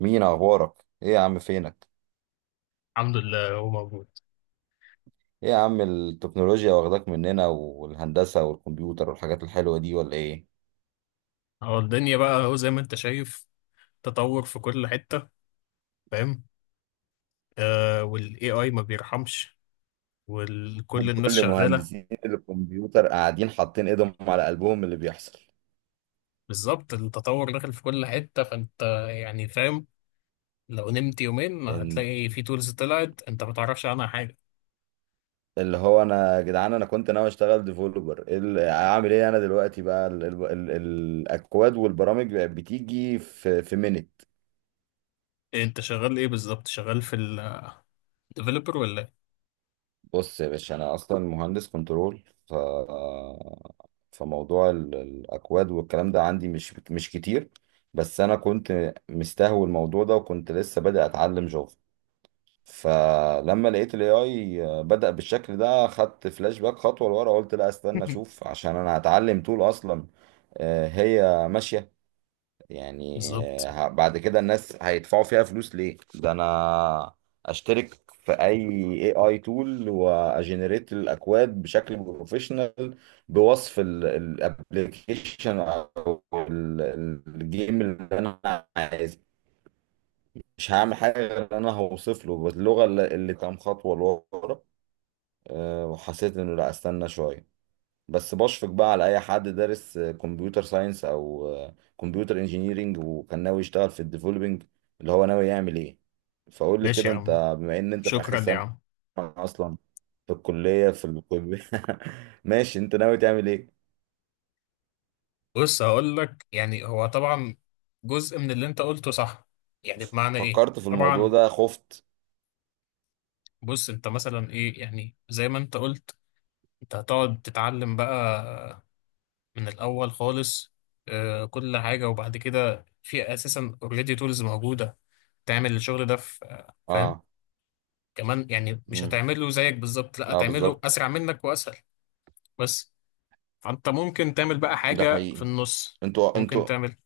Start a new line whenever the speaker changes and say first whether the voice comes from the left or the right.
right: مين اخبارك، ايه يا عم فينك؟
left: الحمد لله هو موجود.
right: ايه يا عم، التكنولوجيا واخداك مننا، والهندسة والكمبيوتر والحاجات الحلوة دي، ولا ايه؟
left: الدنيا بقى هو زي ما انت شايف، تطور في كل حتة. فاهم؟ آه، والاي اي ما بيرحمش وكل الناس
right: كل
left: شغالة.
right: مهندسين الكمبيوتر قاعدين حاطين ايدهم على قلبهم من اللي بيحصل.
left: بالظبط، التطور داخل في كل حتة، فانت يعني فاهم. لو نمت يومين
right: إن
left: هتلاقي في تولز طلعت انت ما تعرفش عنها حاجة.
right: اللي هو يا جدعان، انا كنت ناوي اشتغل ديفلوبر، اعمل ايه؟ انا دلوقتي بقى ال ال ال الاكواد والبرامج بقت بتيجي في minute.
left: انت شغال ايه بالظبط؟ شغال في الديفلوبر ولا ايه؟
right: بص يا باشا، انا اصلا مهندس كنترول، فموضوع الاكواد والكلام ده عندي مش كتير. بس انا كنت مستهوي الموضوع ده، وكنت لسه بادئ اتعلم جافا. فلما لقيت الاي اي بدأ بالشكل ده، خدت فلاش باك خطوه لورا، قلت لا، استنى اشوف، عشان انا هتعلم طول اصلا. هي ماشيه يعني.
left: بالظبط.
right: بعد كده الناس هيدفعوا فيها فلوس ليه؟ ده انا اشترك في اي اي تول واجنريت الاكواد بشكل بروفيشنال، بوصف الابلكيشن او الجيم اللي انا عايزه. مش هعمل حاجه غير ان انا هوصف له باللغه اللي كام خطوه لورا. وحسيت انه لا، استنى شويه. بس بشفق بقى على اي حد دارس كمبيوتر ساينس او كمبيوتر انجينيرينج وكان ناوي يشتغل في الديفلوبينج. اللي هو ناوي يعمل ايه؟ فقول لي
left: ماشي
right: كده
left: يا عم.
right: انت، بما ان انت في اخر
left: شكرا يا
right: سنة
left: عم.
right: اصلا في الكلية. ماشي، انت ناوي تعمل ايه؟
left: بص هقول لك، يعني هو طبعا جزء من اللي انت قلته صح، يعني بمعنى ايه
right: فكرت في الموضوع
left: طبعا.
right: ده، خفت.
left: بص انت مثلا ايه، يعني زي ما انت قلت، انت هتقعد تتعلم بقى من الاول خالص، آه، كل حاجه. وبعد كده في اساسا اوريدي تولز موجوده تعمل الشغل ده، في فاهم،
right: اه.
left: كمان، يعني مش
right: امم.
left: هتعمله زيك بالظبط، لا
right: اه،
left: هتعمله
right: بالظبط.
left: اسرع منك واسهل. بس فانت ممكن تعمل بقى
right: ده
left: حاجه في
right: حقيقي.
left: النص.
right: انتوا
left: ممكن
right: انتوا
left: تعمل،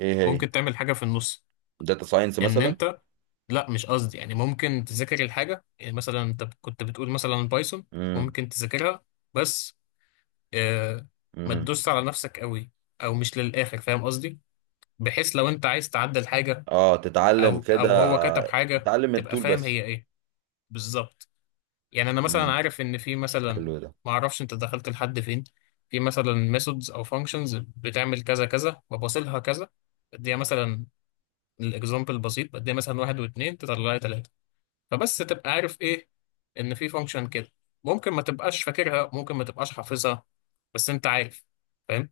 right: ايه؟ هي
left: ممكن تعمل حاجه في النص.
right: داتا ساينس
left: ان
right: مثلا؟
left: انت لا مش قصدي، يعني ممكن تذاكر الحاجه، يعني مثلا انت كنت بتقول مثلا بايثون،
right: امم.
left: ممكن تذاكرها، بس آه، ما
right: امم.
left: تدوس على نفسك قوي او مش للاخر، فاهم قصدي؟ بحيث لو انت عايز تعدل حاجه
right: اه، تتعلم
left: او
right: كده،
left: او هو كتب حاجه
right: تتعلم
left: تبقى
right: التول
left: فاهم
right: بس.
left: هي ايه. بالظبط. يعني انا مثلا
right: امم.
left: عارف ان في مثلا،
right: حلو ده.
left: ما اعرفش انت دخلت لحد فين، في مثلا ميثودز او فانكشنز بتعمل كذا كذا وبوصلها كذا، بديها مثلا، الاكزامبل بسيط، بديها مثلا واحد واتنين تطلع لي تلاته. فبس تبقى عارف ايه، ان في فانكشن كده، ممكن ما تبقاش فاكرها، ممكن ما تبقاش حافظها، بس انت عارف، فاهم؟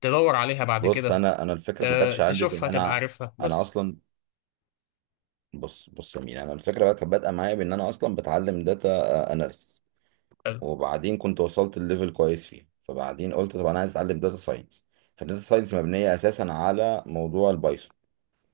left: تدور عليها بعد
right: بص،
left: كده،
right: انا الفكره ما
left: أه
right: كانتش عندي في ان
left: تشوفها تبقى
right: انا
left: عارفها
right: انا
left: بس.
right: اصلا. بص بص يا مين، انا الفكره بقى كانت بادئه معايا بان انا اصلا بتعلم داتا اناليسيس.
left: حلو.
right: وبعدين كنت وصلت لليفل كويس فيه، فبعدين قلت طب انا عايز اتعلم داتا ساينس. فالداتا ساينس مبنيه اساسا على موضوع البايثون.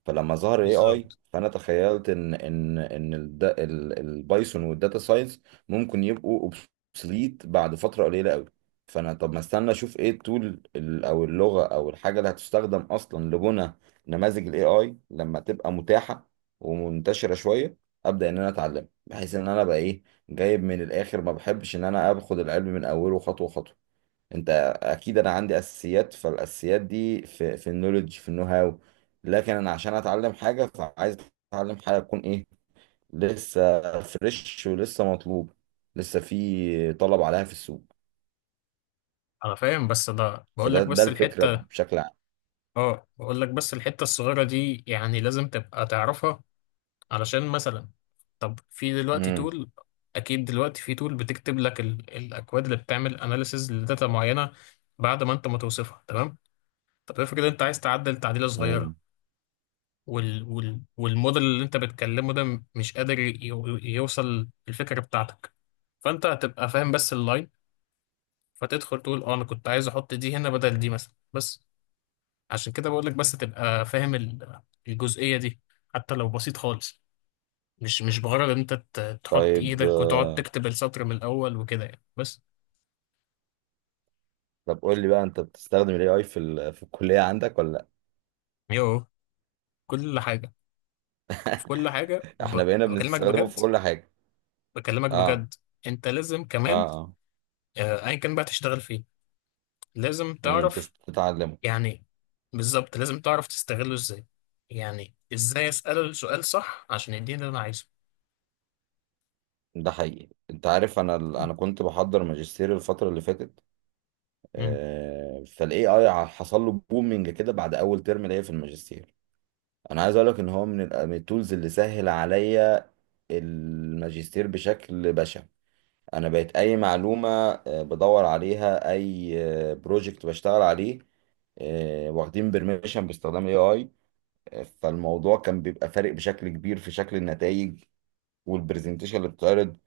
right: فلما ظهر الاي اي،
left: بالظبط.
right: فانا تخيلت ان البايثون والداتا ساينس ممكن يبقوا اوبسليت بعد فتره قليله قوي. فانا طب ما استنى اشوف ايه التول، او اللغه او الحاجه اللي هتستخدم اصلا لبنى نماذج الاي اي لما تبقى متاحه ومنتشره شويه، ابدا ان انا اتعلم، بحيث ان انا بقى ايه، جايب من الاخر. ما بحبش ان انا اخد العلم من اوله خطوه خطوه. انت اكيد انا عندي اساسيات، فالاساسيات دي في النولج، في النو هاو. لكن انا عشان اتعلم حاجه، فعايز اتعلم حاجه تكون ايه، لسه فريش ولسه مطلوب، لسه في طلب عليها في السوق.
left: انا فاهم، بس ده بقول
right: فده
left: لك
right: ده
left: بس
right: الفكره
left: الحته،
right: بشكل عام.
left: اه بقول لك بس الحته الصغيره دي يعني لازم تبقى تعرفها، علشان مثلا، طب في دلوقتي
right: امم.
left: تول، اكيد دلوقتي في تول بتكتب لك ال... الاكواد اللي بتعمل اناليسز لداتا معينه بعد ما انت ما توصفها تمام. طب افرض انت عايز تعدل تعديله
right: امم.
left: صغيره، وال والموديل اللي انت بتكلمه ده مش قادر يوصل الفكرة بتاعتك، فانت هتبقى فاهم بس اللاين، فتدخل تقول اه انا كنت عايز احط دي هنا بدل دي مثلا. بس عشان كده بقول لك بس تبقى فاهم الجزئية دي، حتى لو بسيط خالص. مش بغرض ان انت تحط
right: طيب.
left: ايدك وتقعد تكتب السطر من الاول وكده، يعني بس.
right: طب قول لي بقى، انت بتستخدم الاي اي في الكليه عندك، ولا؟
left: يو، كل حاجة، في كل حاجة،
right: لا، احنا بقينا
left: بكلمك
right: بنستخدمه
left: بجد.
right: في كل حاجه.
left: بكلمك
right: اه.
left: بجد، انت لازم
right: اه.
left: كمان،
right: اه.
left: ايا كان بقى تشتغل فيه، لازم
right: امم.
left: تعرف،
right: تتعلمه.
left: يعني بالظبط لازم تعرف تستغله ازاي، يعني ازاي اساله السؤال صح عشان يديني اللي انا عايزه.
right: ده حقيقي. انت عارف، انا كنت بحضر ماجستير الفتره اللي فاتت.
left: مم.
right: فالاي اي حصل له بومنج كده بعد اول ترم ليا في الماجستير. انا عايز اقول لك ان هو من من التولز اللي سهل عليا الماجستير بشكل بشع. انا بقيت اي معلومه بدور عليها، اي بروجكت بشتغل عليه واخدين بيرميشن باستخدام الاي اي. فالموضوع كان بيبقى فارق بشكل كبير في شكل النتائج والبرزنتيشن اللي بتتعرض،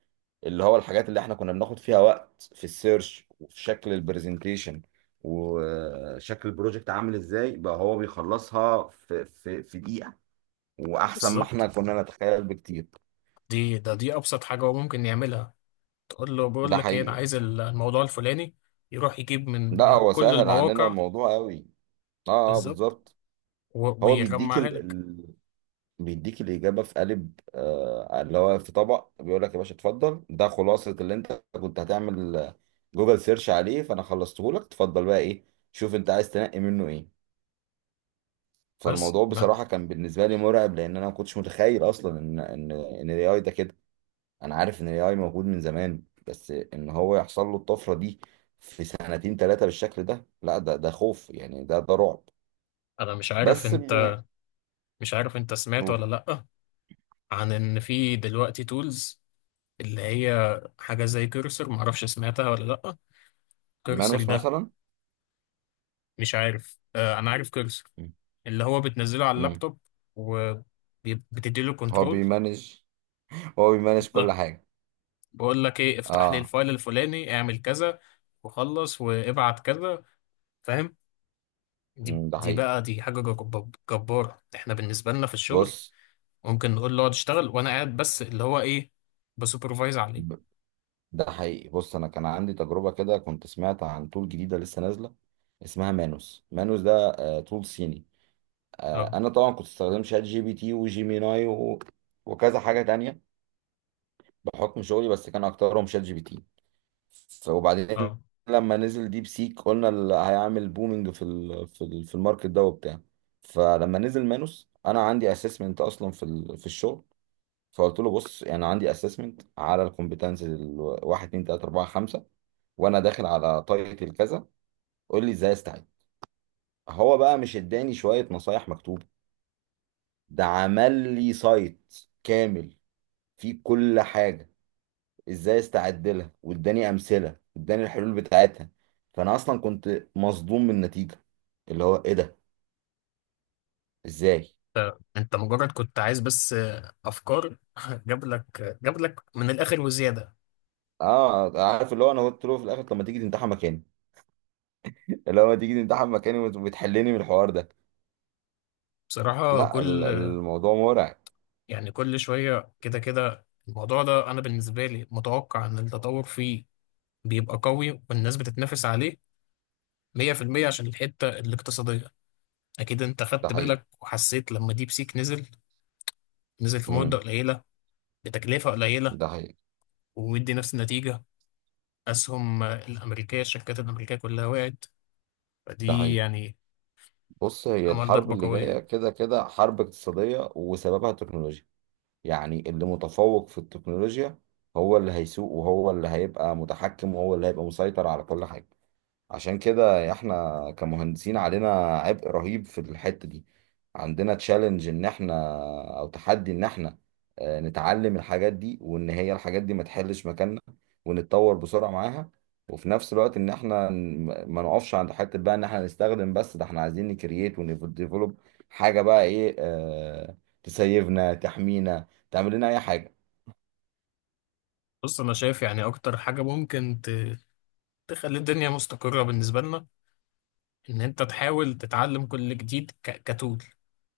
right: اللي هو الحاجات اللي احنا كنا بناخد فيها وقت في السيرش، وفي شكل البرزنتيشن وشكل البروجكت عامل ازاي، بقى هو بيخلصها في دقيقة، واحسن ما احنا
left: بالظبط،
right: كنا نتخيل بكتير.
left: دي ابسط حاجه هو ممكن يعملها، تقول له بقول
right: ده
left: لك ايه انا
right: حقيقي.
left: عايز الموضوع الفلاني، يروح يجيب من
right: لا هو
left: كل
right: سهل عننا
left: المواقع.
right: الموضوع قوي. اه. اه،
left: بالظبط،
right: بالظبط. هو بيديك
left: ويجمعها لك.
right: بيديك الإجابة في قالب، اللي هو في طبق، بيقول لك يا باشا اتفضل، ده خلاصة اللي انت كنت هتعمل جوجل سيرش عليه، فانا خلصته لك. اتفضل بقى ايه، شوف انت عايز تنقي منه ايه.
left: بس
right: فالموضوع
left: ما
right: بصراحة كان بالنسبة لي مرعب، لأن أنا ما كنتش متخيل أصلا إن ال AI ده كده. أنا عارف إن ال AI موجود من زمان، بس إن هو يحصل له الطفرة دي في سنتين ثلاثة بالشكل ده، لا، ده خوف، يعني ده رعب.
left: انا مش عارف
right: بس
left: انت،
right: يعني.
left: مش عارف انت سمعت ولا لا، عن ان في دلوقتي تولز اللي هي حاجه زي كيرسر، معرفش سمعتها ولا لا. كيرسر
right: مانوس
left: ده،
right: مثلا.
left: مش عارف، آه انا عارف كيرسر،
right: مم.
left: اللي هو بتنزله على
right: مم.
left: اللابتوب وبتديله
right: هو
left: كنترول.
right: بيمانج هو بيمانج كل
left: ده
right: حاجة.
left: بقول لك ايه افتح لي
right: اه.
left: الفايل الفلاني، اعمل كذا وخلص وابعت كذا، فاهم؟ دي
right: مم، ده
left: دي
right: حقيقي.
left: بقى دي حاجة جبارة. احنا بالنسبة لنا في الشغل
right: بص.
left: ممكن نقول له اقعد اشتغل وانا قاعد بس اللي هو ايه، بسوبرفايز عليه.
right: ب- ده حقيقي. بص، أنا كان عندي تجربة كده، كنت سمعت عن طول جديدة لسه نازلة اسمها مانوس. مانوس ده طول صيني.
left: اه
right: انا طبعا كنت استخدم شات جي بي تي وجيميناي وكذا حاجه تانية بحكم شغلي، بس كان اكترهم شات جي بي تي. وبعدين
left: اه
right: لما نزل ديب سيك، قلنا اللي هيعمل بومينج في الماركت ده وبتاع. فلما نزل مانوس، انا عندي اسسمنت اصلا في الشغل. فقلت له بص، يعني عندي اسسمنت على الكومبتنسز ال 1 2 3 4 5، وانا داخل على تايتل كذا، قول لي ازاي استعد. هو بقى مش اداني شويه نصايح مكتوبه، ده عمل لي سايت كامل فيه كل حاجة ازاي استعد لها، واداني امثلة واداني الحلول بتاعتها. فانا اصلا كنت مصدوم من النتيجة، اللي هو ايه ده، ازاي؟
left: ف- انت مجرد كنت عايز بس افكار جاب لك، جاب لك من الاخر وزيادة.
right: اه، عارف، اللي هو انا قلت له في الاخر طب ما تيجي تمتحن مكاني، اللي هو ما تيجي تمتحن مكاني وتحلني من الحوار ده.
left: بصراحة
right: لا،
left: كل،
right: الموضوع مرعب.
left: يعني كل شوية كده كده الموضوع ده أنا بالنسبة لي متوقع إن التطور فيه بيبقى قوي والناس بتتنافس عليه 100% عشان الحتة الاقتصادية. أكيد أنت
right: ده
left: خدت
right: حقيقي.
left: بالك وحسيت لما ديب سيك نزل، نزل في مدة
right: امم.
left: قليلة بتكلفة قليلة
right: ده حقيقي.
left: ومدي نفس النتيجة، أسهم الأمريكية، الشركات الأمريكية كلها وقعت.
right: ده
left: فدي
right: حقيقي.
left: يعني
right: بص، هي
left: عمل
right: الحرب
left: ضربة
right: اللي جاية
left: قوية.
right: كده كده حرب اقتصادية وسببها تكنولوجيا. يعني اللي متفوق في التكنولوجيا هو اللي هيسوق، وهو اللي هيبقى متحكم، وهو اللي هيبقى مسيطر على كل حاجة. عشان كده احنا كمهندسين علينا عبء رهيب في الحتة دي، عندنا تشالنج ان احنا، او تحدي ان احنا نتعلم الحاجات دي، وان هي الحاجات دي ما تحلش مكاننا، ونتطور بسرعة معاها. وفي نفس الوقت ان احنا ما نقفش عند حتة بقى ان احنا نستخدم بس، ده احنا عايزين نكرييت ونديفلوب حاجة، بقى ايه، اه، تسيفنا، تحمينا، تعمل لنا اي حاجة.
left: بص أنا شايف يعني أكتر حاجة ممكن تخلي الدنيا مستقرة بالنسبة لنا، إن أنت تحاول تتعلم كل جديد كتول،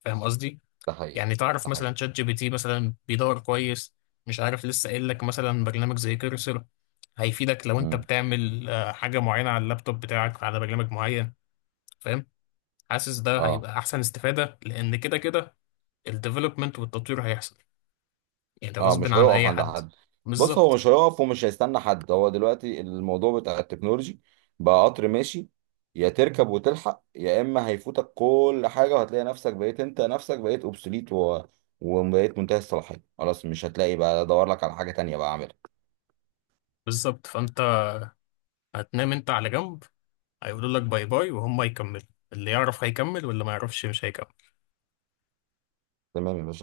left: فاهم قصدي؟
right: ده حقيقي.
left: يعني تعرف
right: ده حقيقي.
left: مثلا شات جي بي تي مثلا بيدور كويس، مش عارف لسه قايل لك، مثلا برنامج زي كيرسر هيفيدك لو انت
right: مم.
left: بتعمل حاجة معينة على اللابتوب بتاعك على برنامج معين، فاهم؟ حاسس ده
right: اه.
left: هيبقى احسن استفادة، لان كده كده الديفلوبمنت والتطوير هيحصل يعني
right: اه،
left: غصب
right: مش
left: عن
right: هيقف
left: اي
right: عند
left: حد.
right: حد. بص، هو
left: بالظبط.
right: مش هيقف ومش هيستنى حد. هو دلوقتي الموضوع بتاع التكنولوجي بقى قطر ماشي، يا تركب وتلحق، يا اما هيفوتك كل حاجه، وهتلاقي نفسك بقيت انت نفسك بقيت اوبسوليت وبقيت منتهي الصلاحيه، خلاص مش هتلاقي بقى ادور لك على حاجه تانية بقى اعملها.
left: بالظبط، فانت هتنام انت على جنب، هيقولوا لك باي باي وهم يكملوا، اللي يعرف هيكمل واللي ما يعرفش مش هيكمل.
right: تمام يا باشا.